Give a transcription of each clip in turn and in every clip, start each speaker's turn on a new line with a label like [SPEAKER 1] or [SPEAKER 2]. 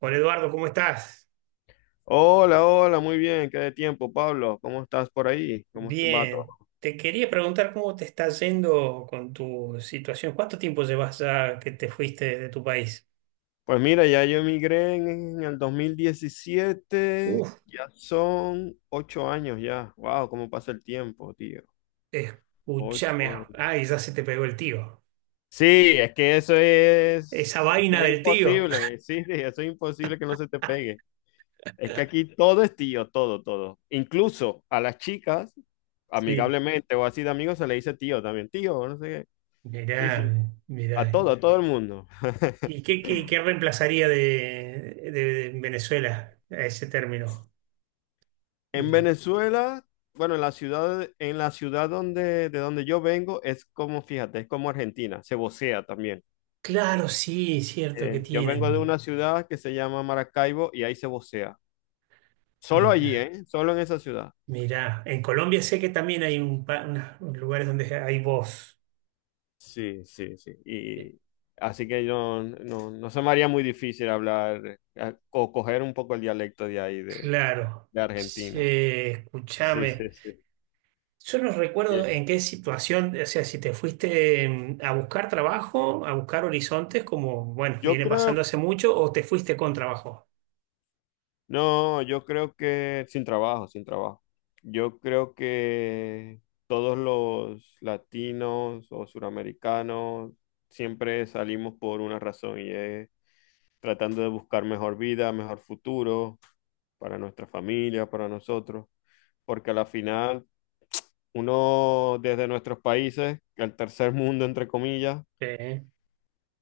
[SPEAKER 1] Hola Eduardo, ¿cómo estás?
[SPEAKER 2] Hola, hola, muy bien, qué de tiempo, Pablo. ¿Cómo estás por ahí? Va todo?
[SPEAKER 1] Bien, te quería preguntar cómo te está yendo con tu situación. ¿Cuánto tiempo llevas ya que te fuiste de tu país?
[SPEAKER 2] Pues mira, ya yo emigré en el dos mil diecisiete.
[SPEAKER 1] Uf,
[SPEAKER 2] Ya son ocho años ya. Wow, cómo pasa el tiempo, tío. Ocho
[SPEAKER 1] escúchame.
[SPEAKER 2] años.
[SPEAKER 1] Ay, ya se te pegó el tío.
[SPEAKER 2] Sí, es que
[SPEAKER 1] Esa
[SPEAKER 2] eso
[SPEAKER 1] vaina
[SPEAKER 2] es
[SPEAKER 1] del tío.
[SPEAKER 2] imposible. Sí, sí, eso es imposible que no se te pegue. Es que aquí todo es tío, todo, todo. Incluso a las chicas,
[SPEAKER 1] Sí.
[SPEAKER 2] amigablemente o así de amigos, se le dice tío también. Tío, no sé qué. Sí, sí.
[SPEAKER 1] Mirá, mirá. ¿Y
[SPEAKER 2] A todo el mundo.
[SPEAKER 1] qué reemplazaría de Venezuela a ese término?
[SPEAKER 2] En
[SPEAKER 1] El-
[SPEAKER 2] Venezuela, bueno, en la ciudad de donde yo vengo, es como, fíjate, es como Argentina, se vocea también.
[SPEAKER 1] Claro, sí, cierto que
[SPEAKER 2] Yo vengo de
[SPEAKER 1] tienen.
[SPEAKER 2] una ciudad que se llama Maracaibo y ahí se vocea. Solo allí,
[SPEAKER 1] Mira.
[SPEAKER 2] ¿eh? Solo en esa ciudad.
[SPEAKER 1] Mirá, en Colombia sé que también hay un pa- unas- lugares donde hay voz.
[SPEAKER 2] Sí, sí, sí.
[SPEAKER 1] Eh,
[SPEAKER 2] Y así que no, no, no se me haría muy difícil hablar o coger un poco el dialecto de
[SPEAKER 1] Claro.
[SPEAKER 2] de Argentina.
[SPEAKER 1] Che,
[SPEAKER 2] Sí, sí,
[SPEAKER 1] escúchame.
[SPEAKER 2] sí.
[SPEAKER 1] Yo no recuerdo
[SPEAKER 2] Bien.
[SPEAKER 1] en qué situación, o sea, si te fuiste a buscar trabajo, a buscar horizontes, como, bueno,
[SPEAKER 2] Yo
[SPEAKER 1] viene pasando
[SPEAKER 2] creo
[SPEAKER 1] hace mucho, o te fuiste con trabajo.
[SPEAKER 2] No, yo creo que sin trabajo, sin trabajo. Yo creo que todos los latinos o suramericanos siempre salimos por una razón y es tratando de buscar mejor vida, mejor futuro para nuestra familia, para nosotros, porque a la final uno desde nuestros países, el tercer mundo entre comillas,
[SPEAKER 1] Sí,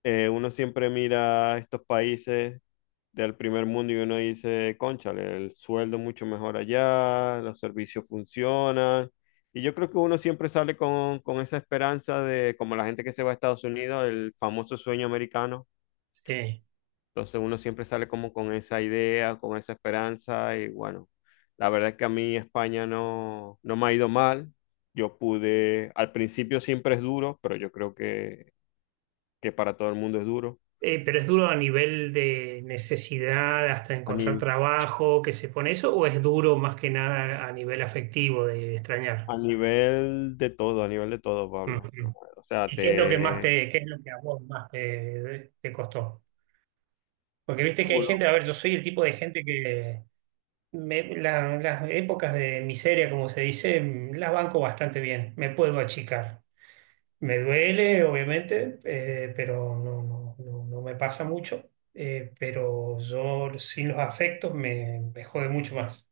[SPEAKER 2] uno siempre mira estos países del primer mundo y uno dice, cónchale, el sueldo es mucho mejor allá, los servicios funcionan. Y yo creo que uno siempre sale con esa esperanza de, como la gente que se va a Estados Unidos, el famoso sueño americano.
[SPEAKER 1] sí.
[SPEAKER 2] Entonces uno siempre sale como con esa idea, con esa esperanza y bueno, la verdad es que a mí España no, no me ha ido mal. Yo pude, al principio siempre es duro, pero yo creo que para todo el mundo es duro.
[SPEAKER 1] Pero es duro a nivel de necesidad hasta
[SPEAKER 2] A
[SPEAKER 1] encontrar
[SPEAKER 2] ni-
[SPEAKER 1] trabajo, que se pone eso, o es duro más que nada a nivel afectivo de extrañar.
[SPEAKER 2] A nivel de todo, a nivel de todo, Pablo. O sea,
[SPEAKER 1] ¿Y qué es lo que más
[SPEAKER 2] te...
[SPEAKER 1] te, qué es lo que a vos más te, te costó? Porque viste que hay gente,
[SPEAKER 2] full.
[SPEAKER 1] a ver, yo soy el tipo de gente que me- la- las épocas de miseria, como se dice, las banco bastante bien, me puedo achicar. Me duele, obviamente, pero no, no, no, no me pasa mucho, pero yo sin los afectos me, me jode mucho más.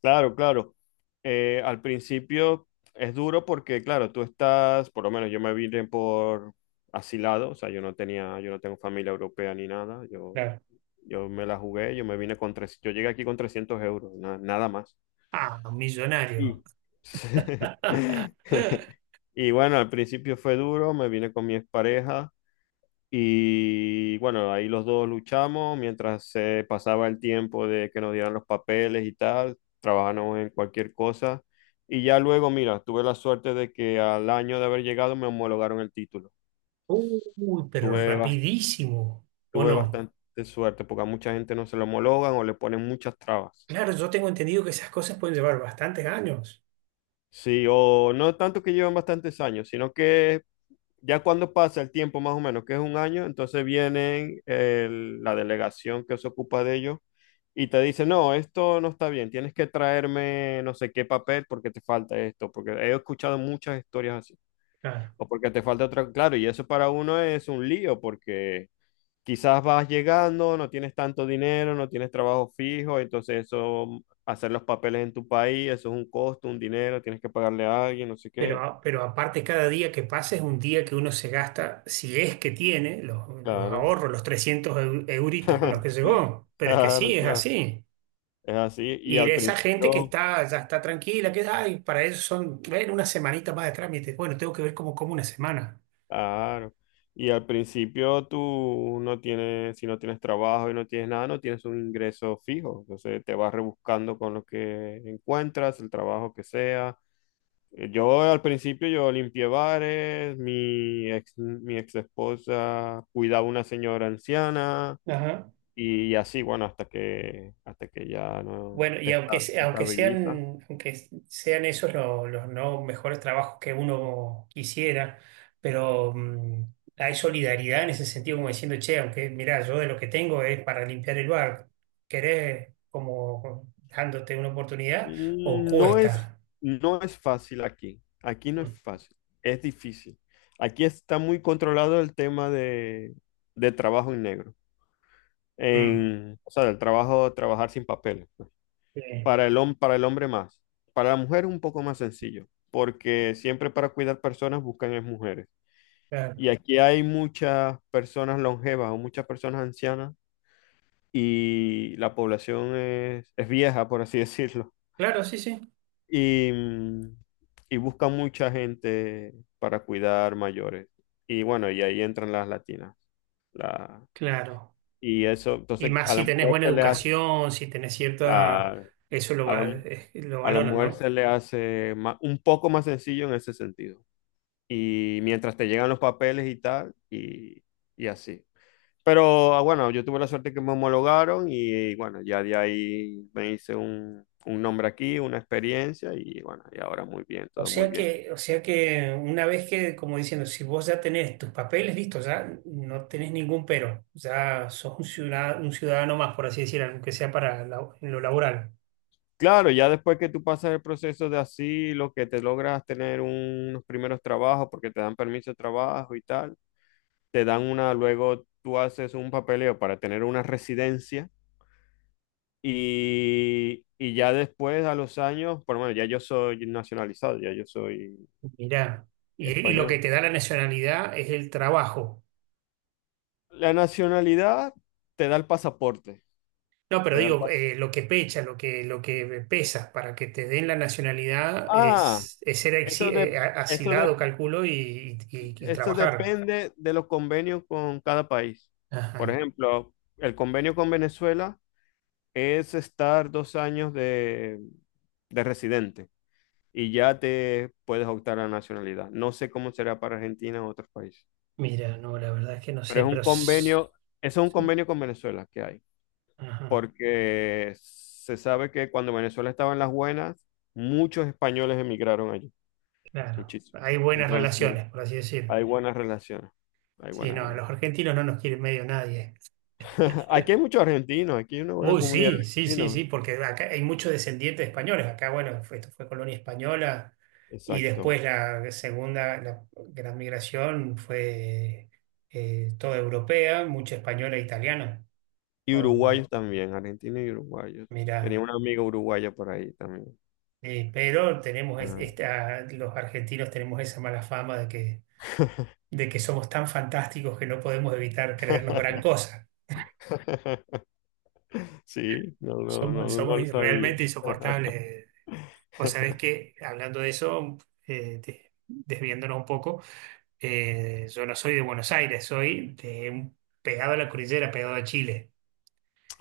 [SPEAKER 2] Claro, claro. Al principio es duro porque, claro, tú estás, por lo menos yo me vine por asilado, o sea, yo no tenía, yo no tengo familia europea ni nada, yo,
[SPEAKER 1] Claro.
[SPEAKER 2] yo me la jugué, yo me vine con tres, yo llegué aquí con 300 euros, nada más.
[SPEAKER 1] Ah, millonario.
[SPEAKER 2] Y... Y bueno, al principio fue duro, me vine con mi expareja. Y bueno, ahí los dos luchamos mientras se pasaba el tiempo de que nos dieran los papeles y tal, trabajamos en cualquier cosa. Y ya luego, mira, tuve la suerte de que al año de haber llegado me homologaron el título.
[SPEAKER 1] Uy, pero
[SPEAKER 2] Tuve, bas-
[SPEAKER 1] rapidísimo, ¿o
[SPEAKER 2] Tuve
[SPEAKER 1] no?
[SPEAKER 2] bastante suerte porque a mucha gente no se lo homologan o le ponen muchas trabas.
[SPEAKER 1] Claro, yo tengo entendido que esas cosas pueden llevar bastantes años.
[SPEAKER 2] Sí, o no tanto que llevan bastantes años, sino que ya cuando pasa el tiempo más o menos, que es un año, entonces la delegación que se ocupa de ellos y te dice, no, esto no está bien, tienes que traerme no sé qué papel porque te falta esto, porque he escuchado muchas historias así,
[SPEAKER 1] Claro.
[SPEAKER 2] o porque te falta otra, claro, y eso para uno es un lío porque quizás vas llegando, no tienes tanto dinero, no tienes trabajo fijo, entonces eso, hacer los papeles en tu país, eso es un costo, un dinero, tienes que pagarle a alguien, no sé
[SPEAKER 1] Pero,
[SPEAKER 2] qué,
[SPEAKER 1] a- pero aparte, cada día que pasa es un día que uno se gasta, si es que tiene, los
[SPEAKER 2] claro,
[SPEAKER 1] ahorros, los 300 eu- euritos con los que llegó. Pero es que
[SPEAKER 2] claro,
[SPEAKER 1] sí, es
[SPEAKER 2] claro.
[SPEAKER 1] así.
[SPEAKER 2] Es así, y
[SPEAKER 1] Y
[SPEAKER 2] al
[SPEAKER 1] esa gente que
[SPEAKER 2] principio,
[SPEAKER 1] está, ya está tranquila, que ay, para eso son, bueno, una semanita más de trámite. Bueno, tengo que ver cómo como una semana.
[SPEAKER 2] claro, y al principio tú no tienes, si no tienes trabajo y no tienes nada, no tienes un ingreso fijo, entonces te vas rebuscando con lo que encuentras, el trabajo que sea. Yo al principio yo limpié bares, mi ex esposa cuidaba una señora anciana
[SPEAKER 1] Ajá.
[SPEAKER 2] y así, bueno, hasta que, ya no
[SPEAKER 1] Bueno,
[SPEAKER 2] te
[SPEAKER 1] y aunque, se-
[SPEAKER 2] te estabilizas.
[SPEAKER 1] aunque sean esos lo- los, no mejores trabajos que uno quisiera, pero hay solidaridad en ese sentido, como diciendo, che, aunque mirá, yo de lo que tengo es para limpiar el bar, ¿querés como dándote una oportunidad o
[SPEAKER 2] No es,
[SPEAKER 1] cuesta?
[SPEAKER 2] no es fácil aquí. Aquí no es
[SPEAKER 1] Mm,
[SPEAKER 2] fácil. Es difícil. Aquí está muy controlado el tema de trabajo en negro.
[SPEAKER 1] mm,
[SPEAKER 2] En, o sea, del trabajo, trabajar sin papeles, pues.
[SPEAKER 1] sí,
[SPEAKER 2] Para el hombre más. Para la mujer es un poco más sencillo, porque siempre para cuidar personas buscan es mujeres.
[SPEAKER 1] claro.
[SPEAKER 2] Y aquí hay muchas personas longevas o muchas personas ancianas y la población es vieja, por así decirlo.
[SPEAKER 1] Claro, sí, sí,
[SPEAKER 2] Y y buscan mucha gente para cuidar mayores. Y bueno, y ahí entran las latinas. La,
[SPEAKER 1] claro.
[SPEAKER 2] y eso,
[SPEAKER 1] Y
[SPEAKER 2] entonces
[SPEAKER 1] más
[SPEAKER 2] a
[SPEAKER 1] si
[SPEAKER 2] la
[SPEAKER 1] tenés
[SPEAKER 2] mujer
[SPEAKER 1] buena
[SPEAKER 2] se le
[SPEAKER 1] educación, si tenés cierta,
[SPEAKER 2] la-
[SPEAKER 1] eso lo,
[SPEAKER 2] a
[SPEAKER 1] va-
[SPEAKER 2] la,
[SPEAKER 1] lo
[SPEAKER 2] a la
[SPEAKER 1] valoran,
[SPEAKER 2] mujer
[SPEAKER 1] ¿no?
[SPEAKER 2] se le un poco más sencillo en ese sentido. Y mientras te llegan los papeles y tal, y así. Pero bueno, yo tuve la suerte que me homologaron y bueno, ya de ahí me hice un nombre aquí, una experiencia y bueno, y ahora muy bien, todo muy bien.
[SPEAKER 1] O sea que una vez que, como diciendo, si vos ya tenés tus papeles listos, ya no tenés ningún pero, ya sos un ciudadano más, por así decirlo, aunque sea para la- en lo laboral.
[SPEAKER 2] Claro, ya después que tú pasas el proceso de asilo, que te logras tener unos primeros trabajos porque te dan permiso de trabajo y tal, te dan una, luego tú haces un papeleo para tener una residencia y ya después a los años, por lo menos ya yo soy nacionalizado, ya yo soy
[SPEAKER 1] Mirá. Y lo que
[SPEAKER 2] español.
[SPEAKER 1] te da la nacionalidad es el trabajo.
[SPEAKER 2] La nacionalidad te da el pasaporte,
[SPEAKER 1] No, pero
[SPEAKER 2] te da el
[SPEAKER 1] digo,
[SPEAKER 2] pasaporte.
[SPEAKER 1] lo que pecha, lo que pesa para que te den la nacionalidad
[SPEAKER 2] Ah,
[SPEAKER 1] es ser
[SPEAKER 2] eso
[SPEAKER 1] exi-
[SPEAKER 2] de,
[SPEAKER 1] a-
[SPEAKER 2] eso de,
[SPEAKER 1] asilado, calculo, y
[SPEAKER 2] eso
[SPEAKER 1] trabajar.
[SPEAKER 2] depende de los convenios con cada país. Por
[SPEAKER 1] Ajá.
[SPEAKER 2] ejemplo, el convenio con Venezuela es estar dos años de residente y ya te puedes optar a la nacionalidad. No sé cómo será para Argentina o otros países,
[SPEAKER 1] Mira, no, la verdad es que no
[SPEAKER 2] pero
[SPEAKER 1] sé,
[SPEAKER 2] es un
[SPEAKER 1] pero... s-
[SPEAKER 2] convenio, eso es un
[SPEAKER 1] Sí.
[SPEAKER 2] convenio con Venezuela que hay,
[SPEAKER 1] Ajá.
[SPEAKER 2] porque se sabe que cuando Venezuela estaba en las buenas, muchos españoles emigraron allí,
[SPEAKER 1] Claro,
[SPEAKER 2] muchísimo.
[SPEAKER 1] hay buenas
[SPEAKER 2] Entonces,
[SPEAKER 1] relaciones, por así decirlo.
[SPEAKER 2] hay buenas relaciones, hay
[SPEAKER 1] Sí,
[SPEAKER 2] buenas
[SPEAKER 1] no, a los
[SPEAKER 2] relaciones.
[SPEAKER 1] argentinos no nos quiere medio nadie.
[SPEAKER 2] Aquí hay muchos argentinos, aquí hay una buena
[SPEAKER 1] Uy,
[SPEAKER 2] comunidad
[SPEAKER 1] sí, sí,
[SPEAKER 2] de
[SPEAKER 1] sí, sí,
[SPEAKER 2] argentinos.
[SPEAKER 1] porque acá hay muchos descendientes de españoles. Acá, bueno, fue- esto fue colonia española y
[SPEAKER 2] Exacto.
[SPEAKER 1] después la segunda, la gran migración fue toda europea, mucha española e italiana.
[SPEAKER 2] Y
[SPEAKER 1] Oh,
[SPEAKER 2] uruguayos también, argentinos y uruguayos. Tenía
[SPEAKER 1] mirá.
[SPEAKER 2] una amiga uruguaya por ahí también.
[SPEAKER 1] Pero tenemos es-
[SPEAKER 2] Ah.
[SPEAKER 1] esta, los argentinos tenemos esa mala fama de que somos tan fantásticos que no podemos evitar creernos gran cosa.
[SPEAKER 2] Sí, no, no, no,
[SPEAKER 1] Somos,
[SPEAKER 2] no,
[SPEAKER 1] somos
[SPEAKER 2] no lo sabía.
[SPEAKER 1] realmente insoportables. Vos sabés que, hablando de eso, de- desviándonos un poco, yo no soy de Buenos Aires, soy de un- pegado a la cordillera, pegado a Chile.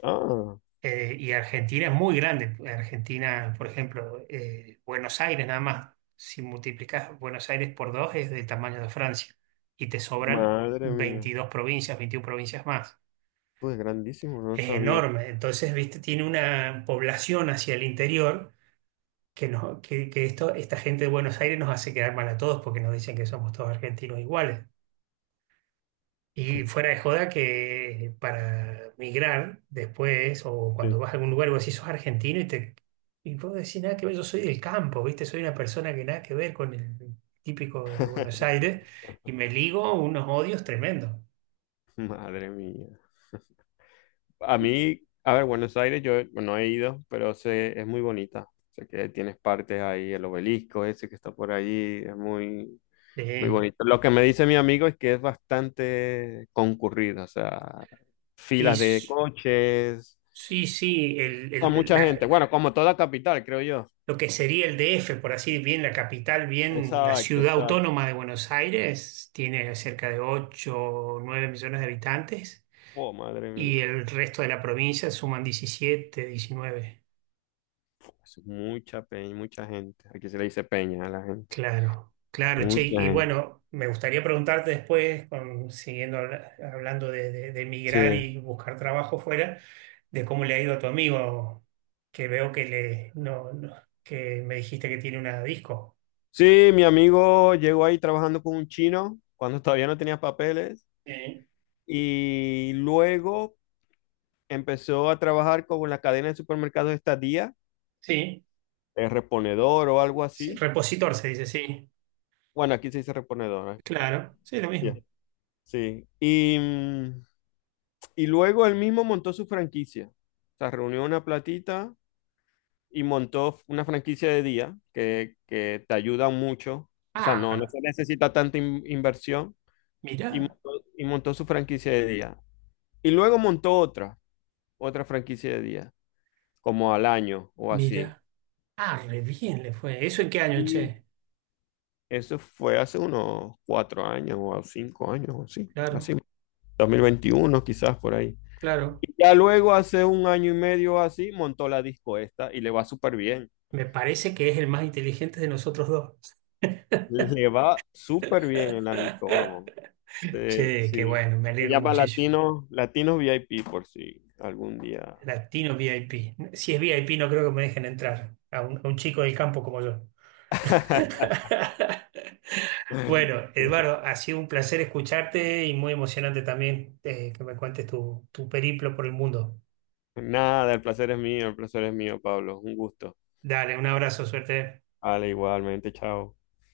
[SPEAKER 2] Ah,
[SPEAKER 1] Y Argentina es muy grande. Argentina, por ejemplo, Buenos Aires nada más, si multiplicas Buenos Aires por dos es del tamaño de Francia y te sobran
[SPEAKER 2] madre mía.
[SPEAKER 1] 22 provincias, 21 provincias más.
[SPEAKER 2] Pues grandísimo, no lo
[SPEAKER 1] Es
[SPEAKER 2] sabía.
[SPEAKER 1] enorme. Entonces, viste, tiene una población hacia el interior que, nos- que esto, esta gente de Buenos Aires nos hace quedar mal a todos porque nos dicen que somos todos argentinos iguales. Y fuera de joda que para migrar después o cuando
[SPEAKER 2] Sí.
[SPEAKER 1] vas a algún lugar, vos decís, sos argentino y te... Y vos decís, nada que ver, yo soy del campo, ¿viste? Soy una persona que nada que ver con el típico de Buenos Aires y me ligo unos odios tremendos.
[SPEAKER 2] Madre mía. A mí, a ver, Buenos Aires yo no he ido, pero sé, es muy bonita. Sé que tienes partes ahí, el obelisco ese que está por ahí, es muy, muy
[SPEAKER 1] Sí.
[SPEAKER 2] bonito. Lo que me dice mi amigo es que es bastante concurrido, o sea,
[SPEAKER 1] Y
[SPEAKER 2] filas de
[SPEAKER 1] s-
[SPEAKER 2] coches,
[SPEAKER 1] sí, sí,
[SPEAKER 2] con
[SPEAKER 1] el-
[SPEAKER 2] mucha gente.
[SPEAKER 1] la-
[SPEAKER 2] Bueno, como toda capital, creo yo.
[SPEAKER 1] lo que sería el DF, por así bien la capital, bien la
[SPEAKER 2] Exacto,
[SPEAKER 1] ciudad
[SPEAKER 2] exacto.
[SPEAKER 1] autónoma de Buenos Aires, tiene cerca de 8 o 9 millones de habitantes
[SPEAKER 2] Oh, madre mía.
[SPEAKER 1] y el resto de la provincia suman 17 diecinueve.
[SPEAKER 2] Es mucha peña, mucha gente. Aquí se le dice peña a la gente.
[SPEAKER 1] Claro, claro, che.
[SPEAKER 2] Mucha
[SPEAKER 1] Y
[SPEAKER 2] gente.
[SPEAKER 1] bueno, me gustaría preguntarte después, con- siguiendo habla- hablando de emigrar
[SPEAKER 2] Sí.
[SPEAKER 1] y buscar trabajo fuera, de cómo le ha ido a tu amigo, que veo que le, no, no- que me dijiste que tiene una disco.
[SPEAKER 2] Sí, mi amigo llegó ahí trabajando con un chino cuando todavía no tenía papeles
[SPEAKER 1] Sí.
[SPEAKER 2] y luego empezó a trabajar con la cadena de supermercados esta día,
[SPEAKER 1] Sí.
[SPEAKER 2] el reponedor o algo
[SPEAKER 1] Sí,
[SPEAKER 2] así.
[SPEAKER 1] repositor se dice, sí.
[SPEAKER 2] Bueno, aquí se dice reponedora.
[SPEAKER 1] Claro, sí, lo
[SPEAKER 2] Ya,
[SPEAKER 1] mismo.
[SPEAKER 2] sí. Y y luego él mismo montó su franquicia. O sea, reunió una platita y montó una franquicia de día que te ayuda mucho. O sea, no, no
[SPEAKER 1] Ah,
[SPEAKER 2] se necesita tanta inversión. Y
[SPEAKER 1] mirá,
[SPEAKER 2] y montó su franquicia de día. Y luego montó otra, otra franquicia de día, como al año o así.
[SPEAKER 1] mirá. Ah, re bien le fue. ¿Eso en qué año,
[SPEAKER 2] Y
[SPEAKER 1] che?
[SPEAKER 2] eso fue hace unos cuatro años o cinco años o así.
[SPEAKER 1] Claro,
[SPEAKER 2] Así, 2021 quizás por ahí.
[SPEAKER 1] claro.
[SPEAKER 2] Y ya luego, hace un año y medio así, montó la disco esta y le va súper bien.
[SPEAKER 1] Me parece que es el más inteligente de nosotros dos.
[SPEAKER 2] Le va súper bien en la disco, vamos. Sí,
[SPEAKER 1] Che, qué
[SPEAKER 2] sí.
[SPEAKER 1] bueno, me
[SPEAKER 2] Se
[SPEAKER 1] alegro
[SPEAKER 2] llama
[SPEAKER 1] muchísimo.
[SPEAKER 2] Latino, Latino VIP por si algún día.
[SPEAKER 1] Latino VIP. Si es VIP, no creo que me dejen entrar a un chico del campo como yo. Bueno, Eduardo, ha sido un placer escucharte y muy emocionante también que me cuentes tu, tu periplo por el mundo.
[SPEAKER 2] Nada, el placer es mío, el placer es mío, Pablo. Un gusto.
[SPEAKER 1] Dale, un abrazo, suerte.
[SPEAKER 2] Vale, igualmente, chao.